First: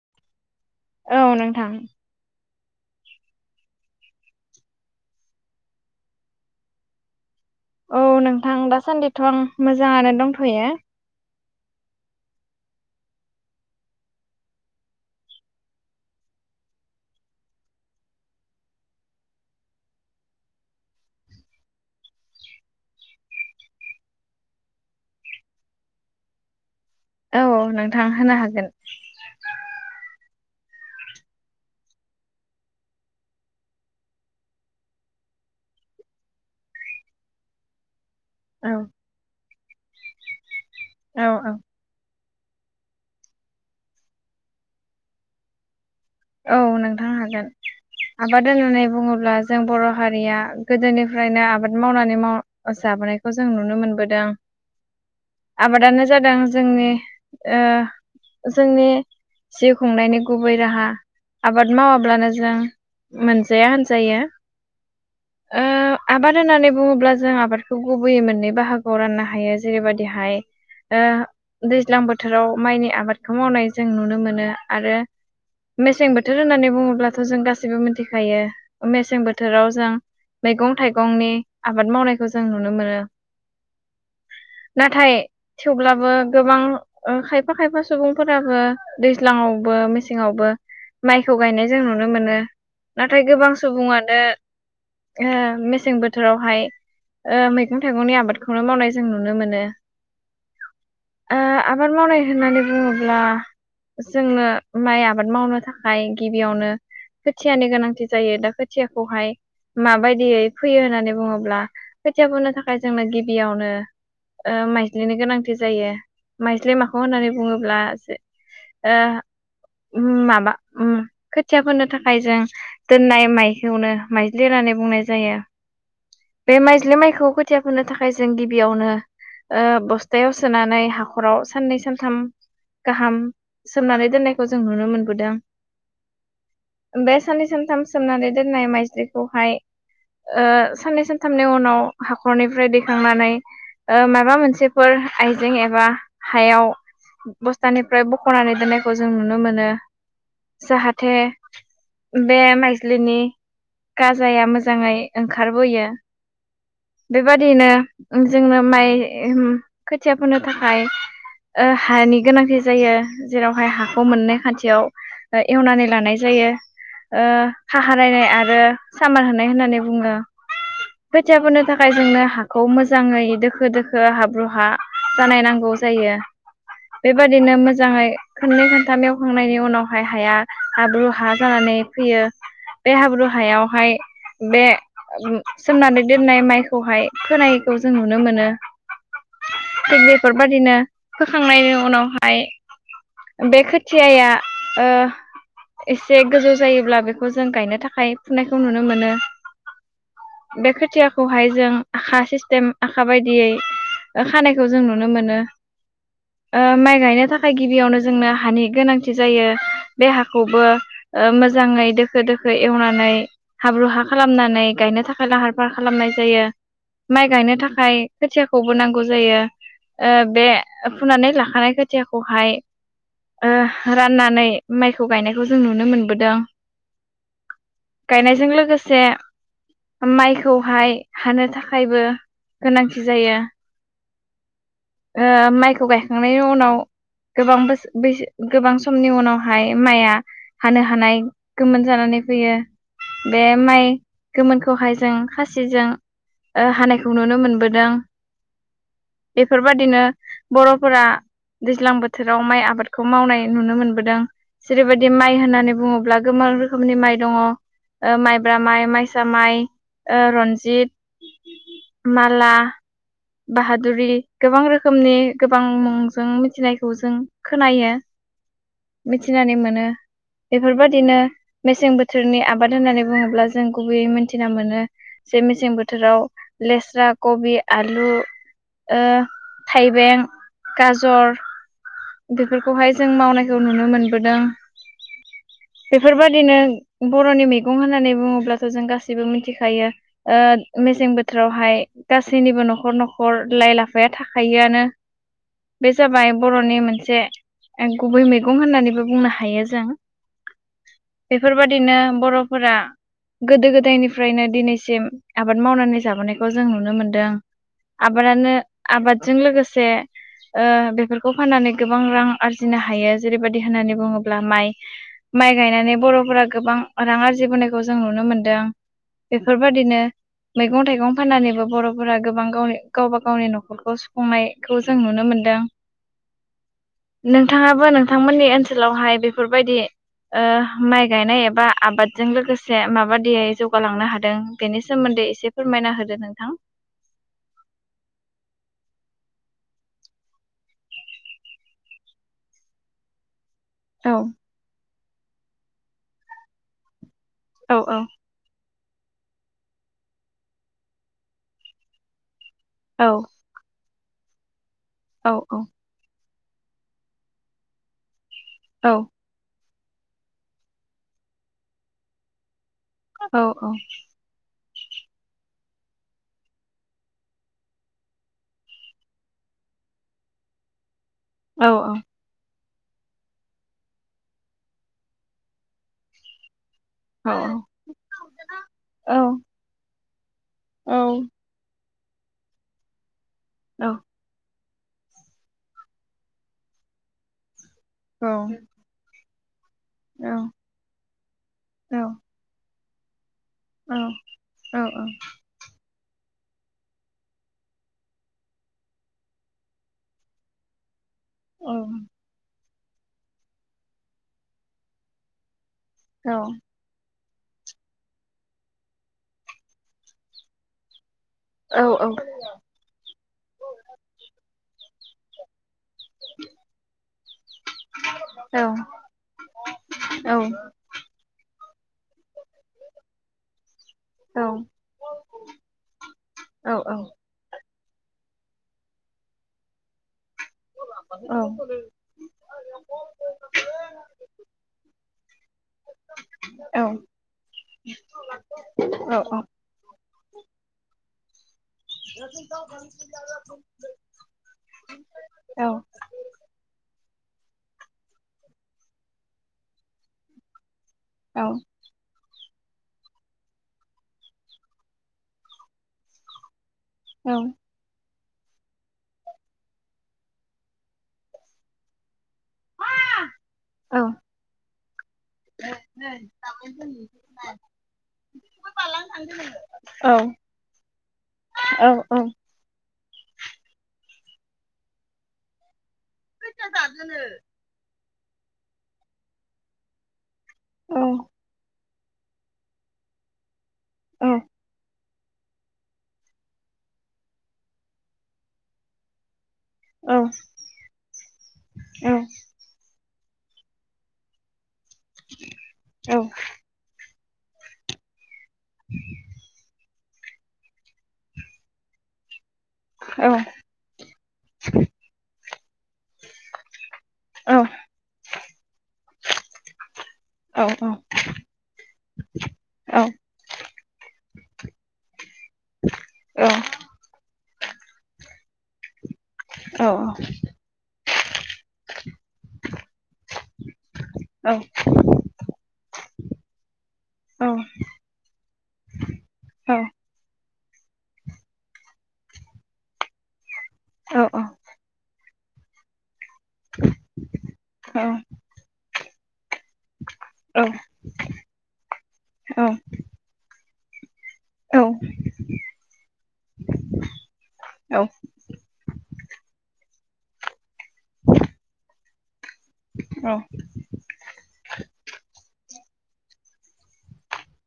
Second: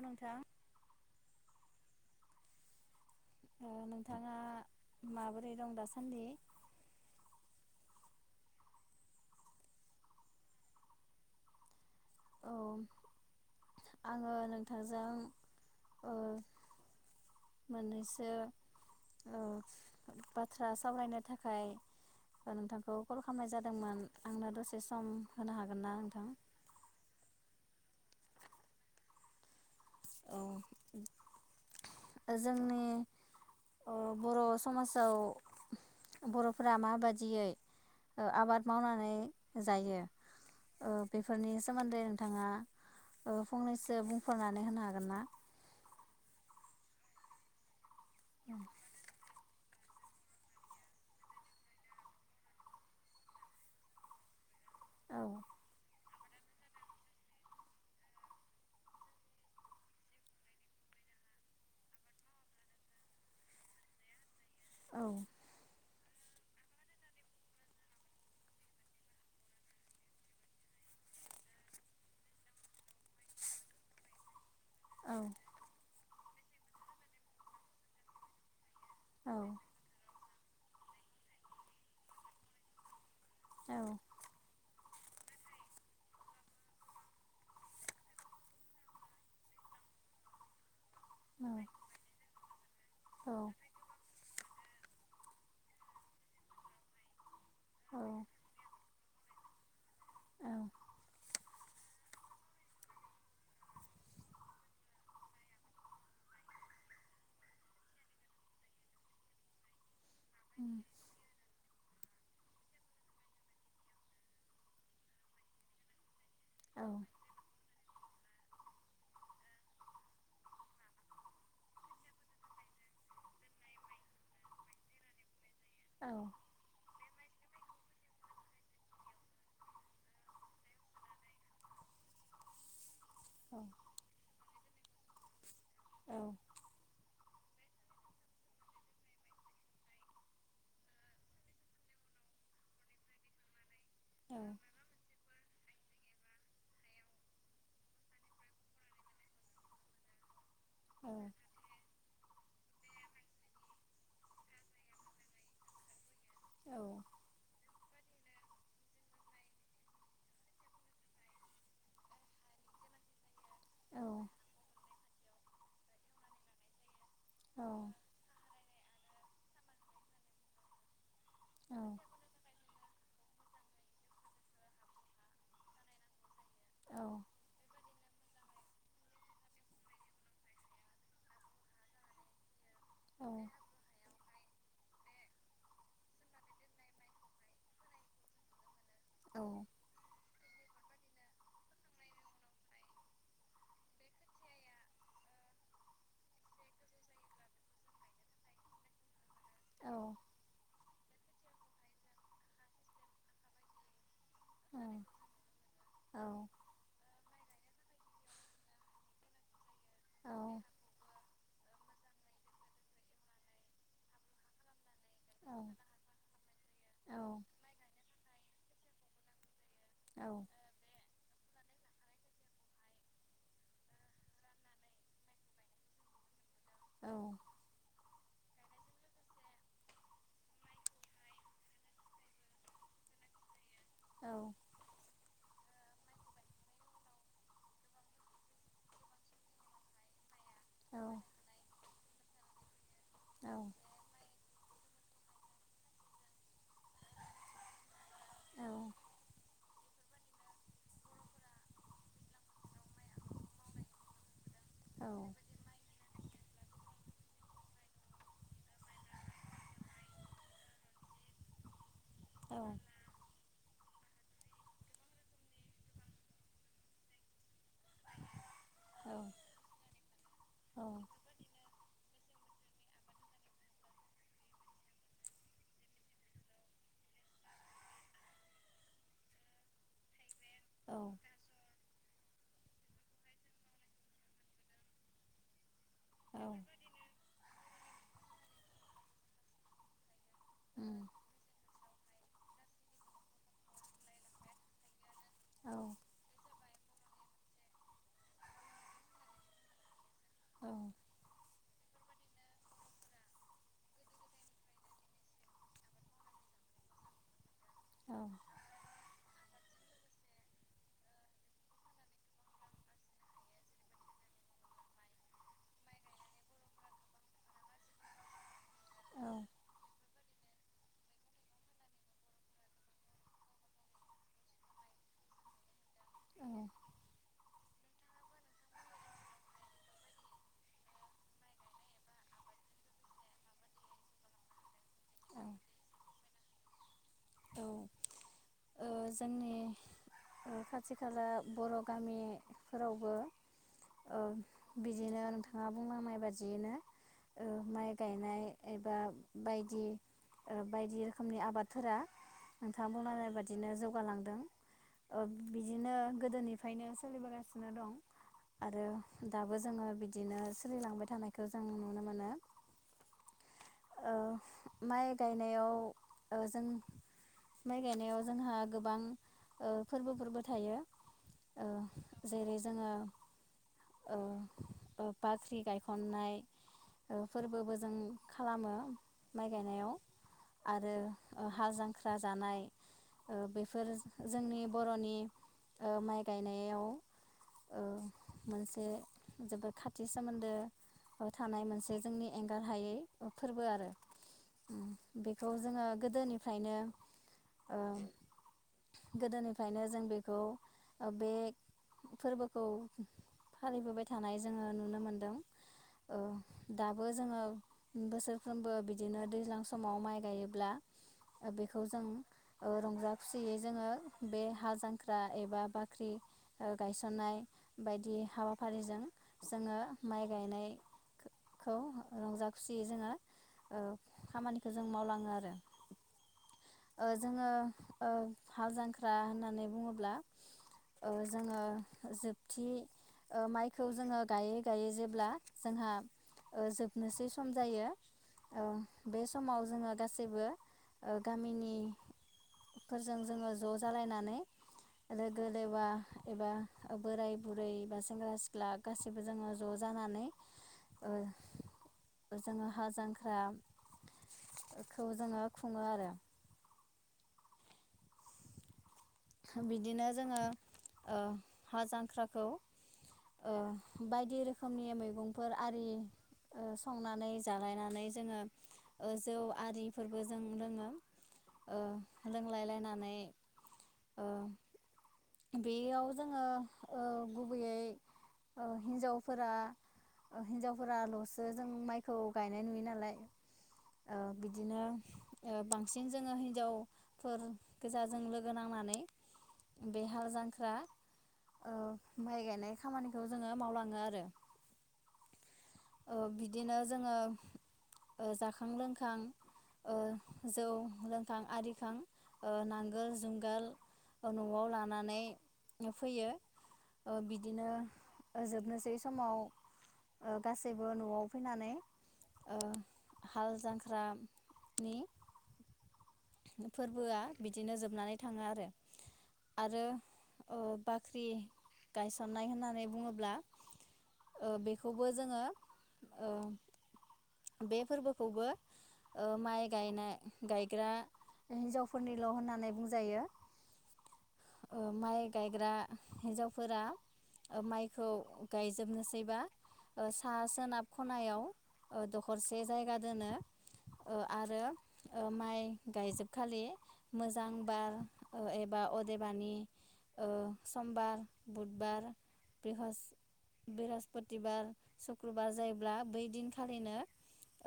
अ नोंथां औ नोंथां नोंथाङा माबोरै दं दासान्दि औ नोंथां दासान्दिथ आं मोजाङानो दंथयो। औ आंङो नोंथांजों मोननैसो बाथ्रा सावरायनो थाखाय नोंथांखौ कल खालामनाय जादोंमोन आंनो दसे सम होनो हागोन ना नोंथां औ नोंथां होनो हागोन जोंनि बर' समाजाव बर'फोरा माबादियै आबाद औ मावनानै जायो औ बेफोरनि औ सोमोन्दै बिथाङा फंनैसो बुंफोरनानै होनो हागोन ना औ नोंथां हागोन आबाद औ होननानै बुङोब्ला जों बर हारिया गोदोनिफ्रायनो आबाद मावनानै जाबोनायखौ जों नुनो मोनबोदों औ आबादानो जादों जोंनि ओ जोंनि जिउ खुंनायनि गुबै राहा आबाद मावाब्लानो जों मोनजाया होनजायो औ ओ आबाद होननानै बुङोब्ला जों आबादखौ गुबैयै मोननै बाहागोआव राननो हायो जेरैबायदिहाय ओ दैज्लां बोथोराव माइनि आबादखौ मावनाय जों नुनो मोनो आरो औ मेसें बोथोर होननानै बुङोब्लाथ जों गाससिबो मिथिखायो मेसें औ बोथोराव जों मैगं थाइगंनि आबाद मावनायखौ जों नुनो मोनो औ नाथाय थेवब्लाबो गोबां ओ खायफा खायफा सुबुंफोराबो दैज्लाङावबो मेसेङावबो माइखौ गायनाय औ जों नुनो मोनो नाथाय गोबां सुबुङानो ओ मेसें बोथोरावहाय ओ मैं थाइगंनि आबादखौनो मावनाय जों नुनो मोनो औ ओ आबाद मावनाय होननानै बुङोब्ला जोंनो माइ आबाद मावनो थाखाय गिबियावनो खोथियानि गोनांथि जायो दा खोथियाखौहाय माबायदि दियै फैयो होननानै बुङोब्ला खोथिया फोनो थाखाय जोंनो गिबियावनो ओ माइज्लिनि गोनांथि जायो। माइज्लि माखौ होननानै बुङोब्ला ओ उम माबा उम खोथिया फोनो थाखाय जों दोननाय माइखौनो माइज्लि होननानै बुंनाय जायो। बे माइज्लि माइखो खौ खोथिया फोनो थाखाय जों गिबियावनो ओ बस्थायाव सोनानै हाखराव साननै सानथाम गाहाम सोमनानै दोननायखौ जो जों नुनो मोनबोदों औ बे साननै सानथाम सोमनानै दोननाय माइज्लिखौहाय ओ साननै सानथामनि उनाव हाखरनिफ्राय दैखांनानै ओ माबा मोनसेफोर आइजें एबा हायाव बस्थानिफ्राय बखनानै दोननायखौ जों नुनो मोनो जाहाथे बे माइ लिनि गाजाया मोजाङै ओंखारबोयो बेबादिनो जोंनो माइ खोथिया फोनो थाखाय ओ हानि गोनांथि जायो जेरावहाय हाखौ मोननै खान्थियाव एवनानै लानाय जायो ओ खाहारायनाय आरो सामार होनाय होननानै बुङो खोथिया फोनो थाखाय जोङो हाखौ मोजां मोजाङै दोखो दोखो हाब्रुहा जानाय नांगौ जायो बेबादिनो मोजाङै खनै खान्था ऐवखांनायनि उनाव हाय हाया हााब्रु हा जानानै फैयो बे हाब्रु हायावहाय बे सोमनानै दोननाय माइखौहाय फोनायखौ जों नुनो मोनो थिग बेफोरबायदिनो होखांनायनि उनावहाय बे खोथियाया ओ एसे गोजौ जायोब्ला बेखौ जों गायनो थाखाय फुनायखौ नुनो मोनो बेखोथियाख खौहाय जों आखा सिस्टेम आखा बायदियै खानायखौ जों नुनो मोनो ओ माइ गायनो थाखाय गिबियावनो जोंनो हानि गोनांथि थि जायो बे हाखौबो ओ मोजाङै दोखो दोखो एवनानै हाब्रु हा खालामनानै गायनो थाखा लाहार फाहार खालामनाय जायो माइ गायनो थाखाय खोथियाख खौबो नांगौ जायो ओ बे फुनानै लाखानाय खोथियाखौहाय ओ राननानै माइखौ गायनायखौ जों नुनो मोनबोदों औ गायनायजों लोगोसे माइखौहाय हानो थाखायबो गोनांथि जायो। औ ओ माइखौ गायखांनायनि उनाव गोबां बोस बैसो गोबां समनि उनावहाय माइया हानो हानाय गोमोन जानानै फैयो बे माइ गोमोन खौहाय जों खासिजों हानायखौ नुनो मोनबोदों बेफ बेफोरबायदिनो बरफोरा दैज्लां बोथोराव माइ आबादखौ मावनाय नुनो मोनबोदों जेरैबायदि माइ होननानै बुङोब्ला गोबां रोखोमनि माइ दङ ओ माइब्रा माइ माइसा माइ ओ रनजित माला बाहादुरि गोबां रोखोमनि गोबां मुंजों मिथिनायखौ जों खोनायो मिथिनानै मोनो बेफोरबायदिनो मेसें बो थोरनि आबाद होननानै बुङोब्ला जों गुबैयै मिथिना मोनो जे मेसें बोथोराव लेस्रा कबि आलु ओ थाइबें गाजर बेफोरखौहाय जों मावनायखौ नुनो मोनबोदों। बेफोरबायदिनो बर'नि मेग गं होननानै बुङोब्लाथ जों गासैबो मिथिखायो। ओ मेसें बोथोरावहाय गासैनिबो नखर नखर लाइ लाफ फाया थाखायोआनो बे जाबाय बर'नि मोन मोनसे गुबै मैगं होननानैबो बुंनो हायो जों बेफोर फोरबायदिनो बर'फोरा गोदो गोदायनिफ्रायनो दिनैसिम आबाद मावनानै जाबोनायखौ जों नुनो मोनदों आबादानो काटजों लोगोसे ओ बेफोरखौ फाननानै गोबां रां आरजिनो हायो जेरैबायदि होननानै बुङोब्ला माइ माइ गायनानै बरफोरा गोबां रां आरजिबोनायखौ जों नुनो मोनदों। बेफोरबायदिनो मैगं थाइगं फाननानैबो बरफोरा गोबां गावनि गावबा गावनि नख खरखौ सुफुंनाय खौ जों नुनो मोन्दों नों थाङाबो नोंथांमोननि ओनसोलावहाय बेफोरबायदि माइ गायनाय एबा आबादजों लोगोसे माबादियै जौगालांनो हादों बेनि सोमोन्दै एसे फोरमायना होदो नोंथां औ जोंनि खाथि खाजा बर' गामिफोरावबो औ बि बिदिनो नोंथाङा बुंलांनाय बादियैनो औ माइ औ गायनाय एबा बायदि बायदि ओ रोखोमनि आबादफोरा नोंथांङा बुंलांनाय बादिनो जौ गालांदों। ओ औ औ बिदिनो गोदोनिफ्रायनो सोलिबोगासिनो दं आरो औ दाबो जोंङो बिदिनो सोलिलांबाय थानायखौ जों नुनो मोनो। औ औ माइ गायनायाव ओ जों माइ गायनायाव जोंहा गोबां ओ फोरबोफोरबो थायो। औ जेरै जोङो ओ बाख्रि गायखन्नाय औ फोरबोबो जों खालामो औ माइ गायनायाव औ आरो हाजां ख्रा जानाय ओ औ बेफोर जोंनि बरनि माइ गायनायाव औ मोनसे जोबोद खाथि सोमोन्दो थानाय औ औ मोनसे औ जोंनि एंगार हायै फोरबो आरो औ बेखौ जोङो गोदोनि फ्रायनो ओ गोदोनिफ्रायनो जों बेखौ बे फोरबोखौ। फालिबोबाय थानाय जोंङो नुनो मोनदों। ओ दाबो जोङो बोसोरफ्रोमबो बिदिनो दैज्लां समाव माइ गायोब्ला खौ जों रंजा खुसियै जोंङो बे हालजांख्रा एबा बा ख्रि गायसननाय बायदि हाबाफारिजों जोङो माइ गायनाय खौ रंजा खुसियै जोङो ओ खामानिखौ जों मावलाङो आरो औ ओ जोङो ओ हाल जांख्रा होननानै बुङोब्ला ओ जोङो जोबथि ओ माइखौ जोङो गायै गायै जेब्ला जोंहा ओ जोबनोसै सम जायो ओ बे समाव जोङो गासैबो गामिनि फोरजों जोङो ज जालायनानै लोगो लेवा एबा बोराय बुरै बा सेंग्रा सिख्ला गासैबो जोङो ज जानानै ओ औ। जोङो हाल जांख्राखौ जोङो खुङो आरो औ। बिदिनो जोङो ओ हाल जांख्रा खौ ओ बायदि रोखोमनि मैगंफोर आरि ओ संनानै जालायनानै जोङो ओ जौ आरिफोरबो जों लोङो ओ लोंलाय लायनानै ओ। बेयाव जोङो ओ गुबैयै ओ हिनजावफोरा हिनजावफोराल' सो जों माइ खौ गायनाय नुयो नालाय ओ औ बिदिनो ओ बांसिन जोङो हिन्जावफोर गोजाजों लोगो नांनानै बे औ हाल जांख्रा ओ माइ गायनाय खामानि खौ जोङो मावलाङो आरो ओ बिदिनो जोङो। ओ जाखां लोंखां ओ जौ लोंखां आरिखां ओ नांगोल जुंगाल न'आव लानानै फैयो ओ बिदिनो जोबनोसै समाव गासैबो नआव फैनानै ओ हाल जांख्रानि फोरबोआ बिदिनो जोबनानै थाङो आरो। आरो ओ बाख्रि गायसननाय होननानै बुङोब्ला ओ बेखौबो जोङो ओ बे फोरबोखौबो ओ माइ गायनाय गायग्रा हिन्जावफोरनिल' होननानै बुंजायो। ओ माइ। गायग्रा हिन्जावफोरा ओ माइखौ गायजोबनोस एबा। ओ सा सोनाब खनायाव दखरसे जायगा दोनो। ओ आरो ओ माइ गायजोबखालि मोजां बार ओ एबा अदेबानि ओ। समबार बुधबार। बृहस बृहस्पतिबार सुक्रबार जाय ब्ला बैदिन। फालिनो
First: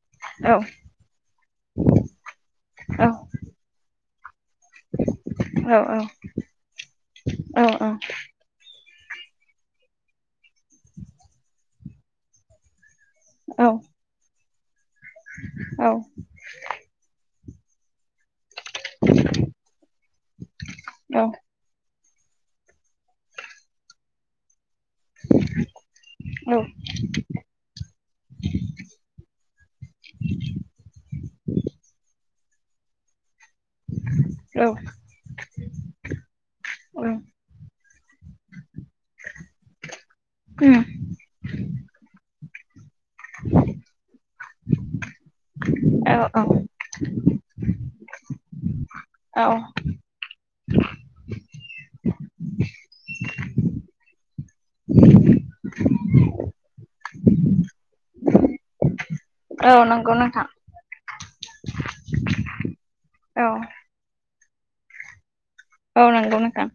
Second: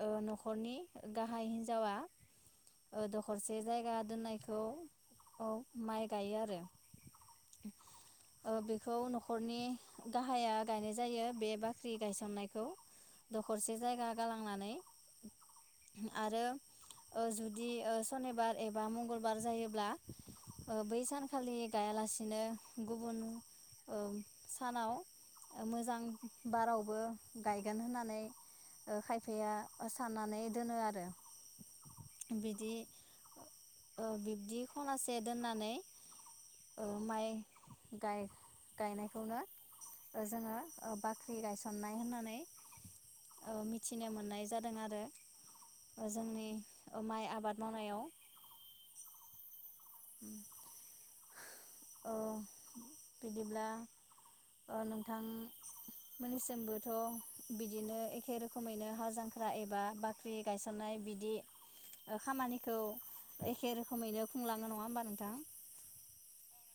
ओ औ न'खरनि गाहाय हिन्जावा ओ औ दखरसे जायगा दोननायखौ ओ औ माइ गाइयो आरो औ खौ नखरनि गाहाया गायनाय जायो बे बाख्रि गायसननायखौ। दरसे जायगा गालांनानै आरो ओ जु जि ओ सनिबार एबा मंगलबार जायोब्ला ओ बै सानखालि गायालास नो गुबुन ओं सानाव मोजां बारावबो गायगोन होननानै खायफाया साननानै दोनो आरो बिदि ओ बिब्दि खनासे दोननानै ओ माइ गाय गायनायखौनो जोङो ओ बाख्रि गायसननाय होननानै। औ मिथिनो मोननाय जाद। दों आरो ओ जोंनि ओ माइ आबाद मावनायाव। औ [unintelligible] औ बिदिब्ला। ओ नोंथां। मोनसोमबोथ बिदिनो एखे रोखोमैनो हा जांख ख्रा एबा नंगौ बाख्रि नोंथां गायसननाय बिदि ओ खामानिखौ औ एखे रोखोमैनो खुंलाङो नङा ओबा नोंथां। औ नंगौ नोंथां।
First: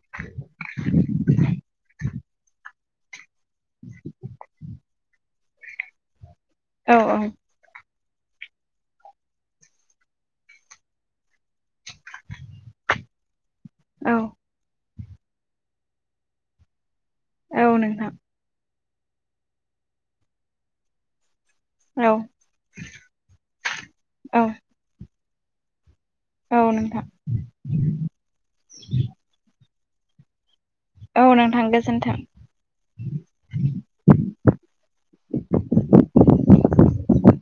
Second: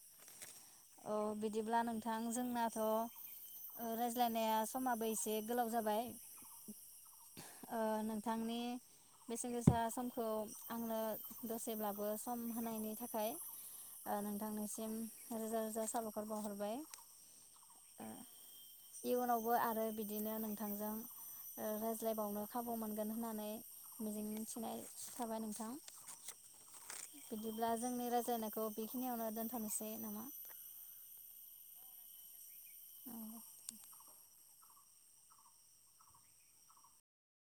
औ बिदिब्ला नोंथा थां जोंनाथ ओ रायज्लायनाया समा बै से गोलाव जाबाय। औ औ। ओ नोंथांनि बेसेन गोसा समखौ आंनो दसेब्लाबो सम होनायनि थाखाय औ ओ नोंथांनिसिम रोजा रोजा साबायखर बावहरबाय। औ ओ नोंथां। इयुनावबो आरो बिदिनो नोंथांजों ओ औ रायज्लायबावनो खाबु मोनगोन होननानै मिजिं औ थिनाय थाबाय नोंथां। औ नोंथां बिदिब्ला जोंनि रायज्लनायखौ बेखिनियावनो दोनथांनोसै। औ नोंथां गोजोनथों। औ।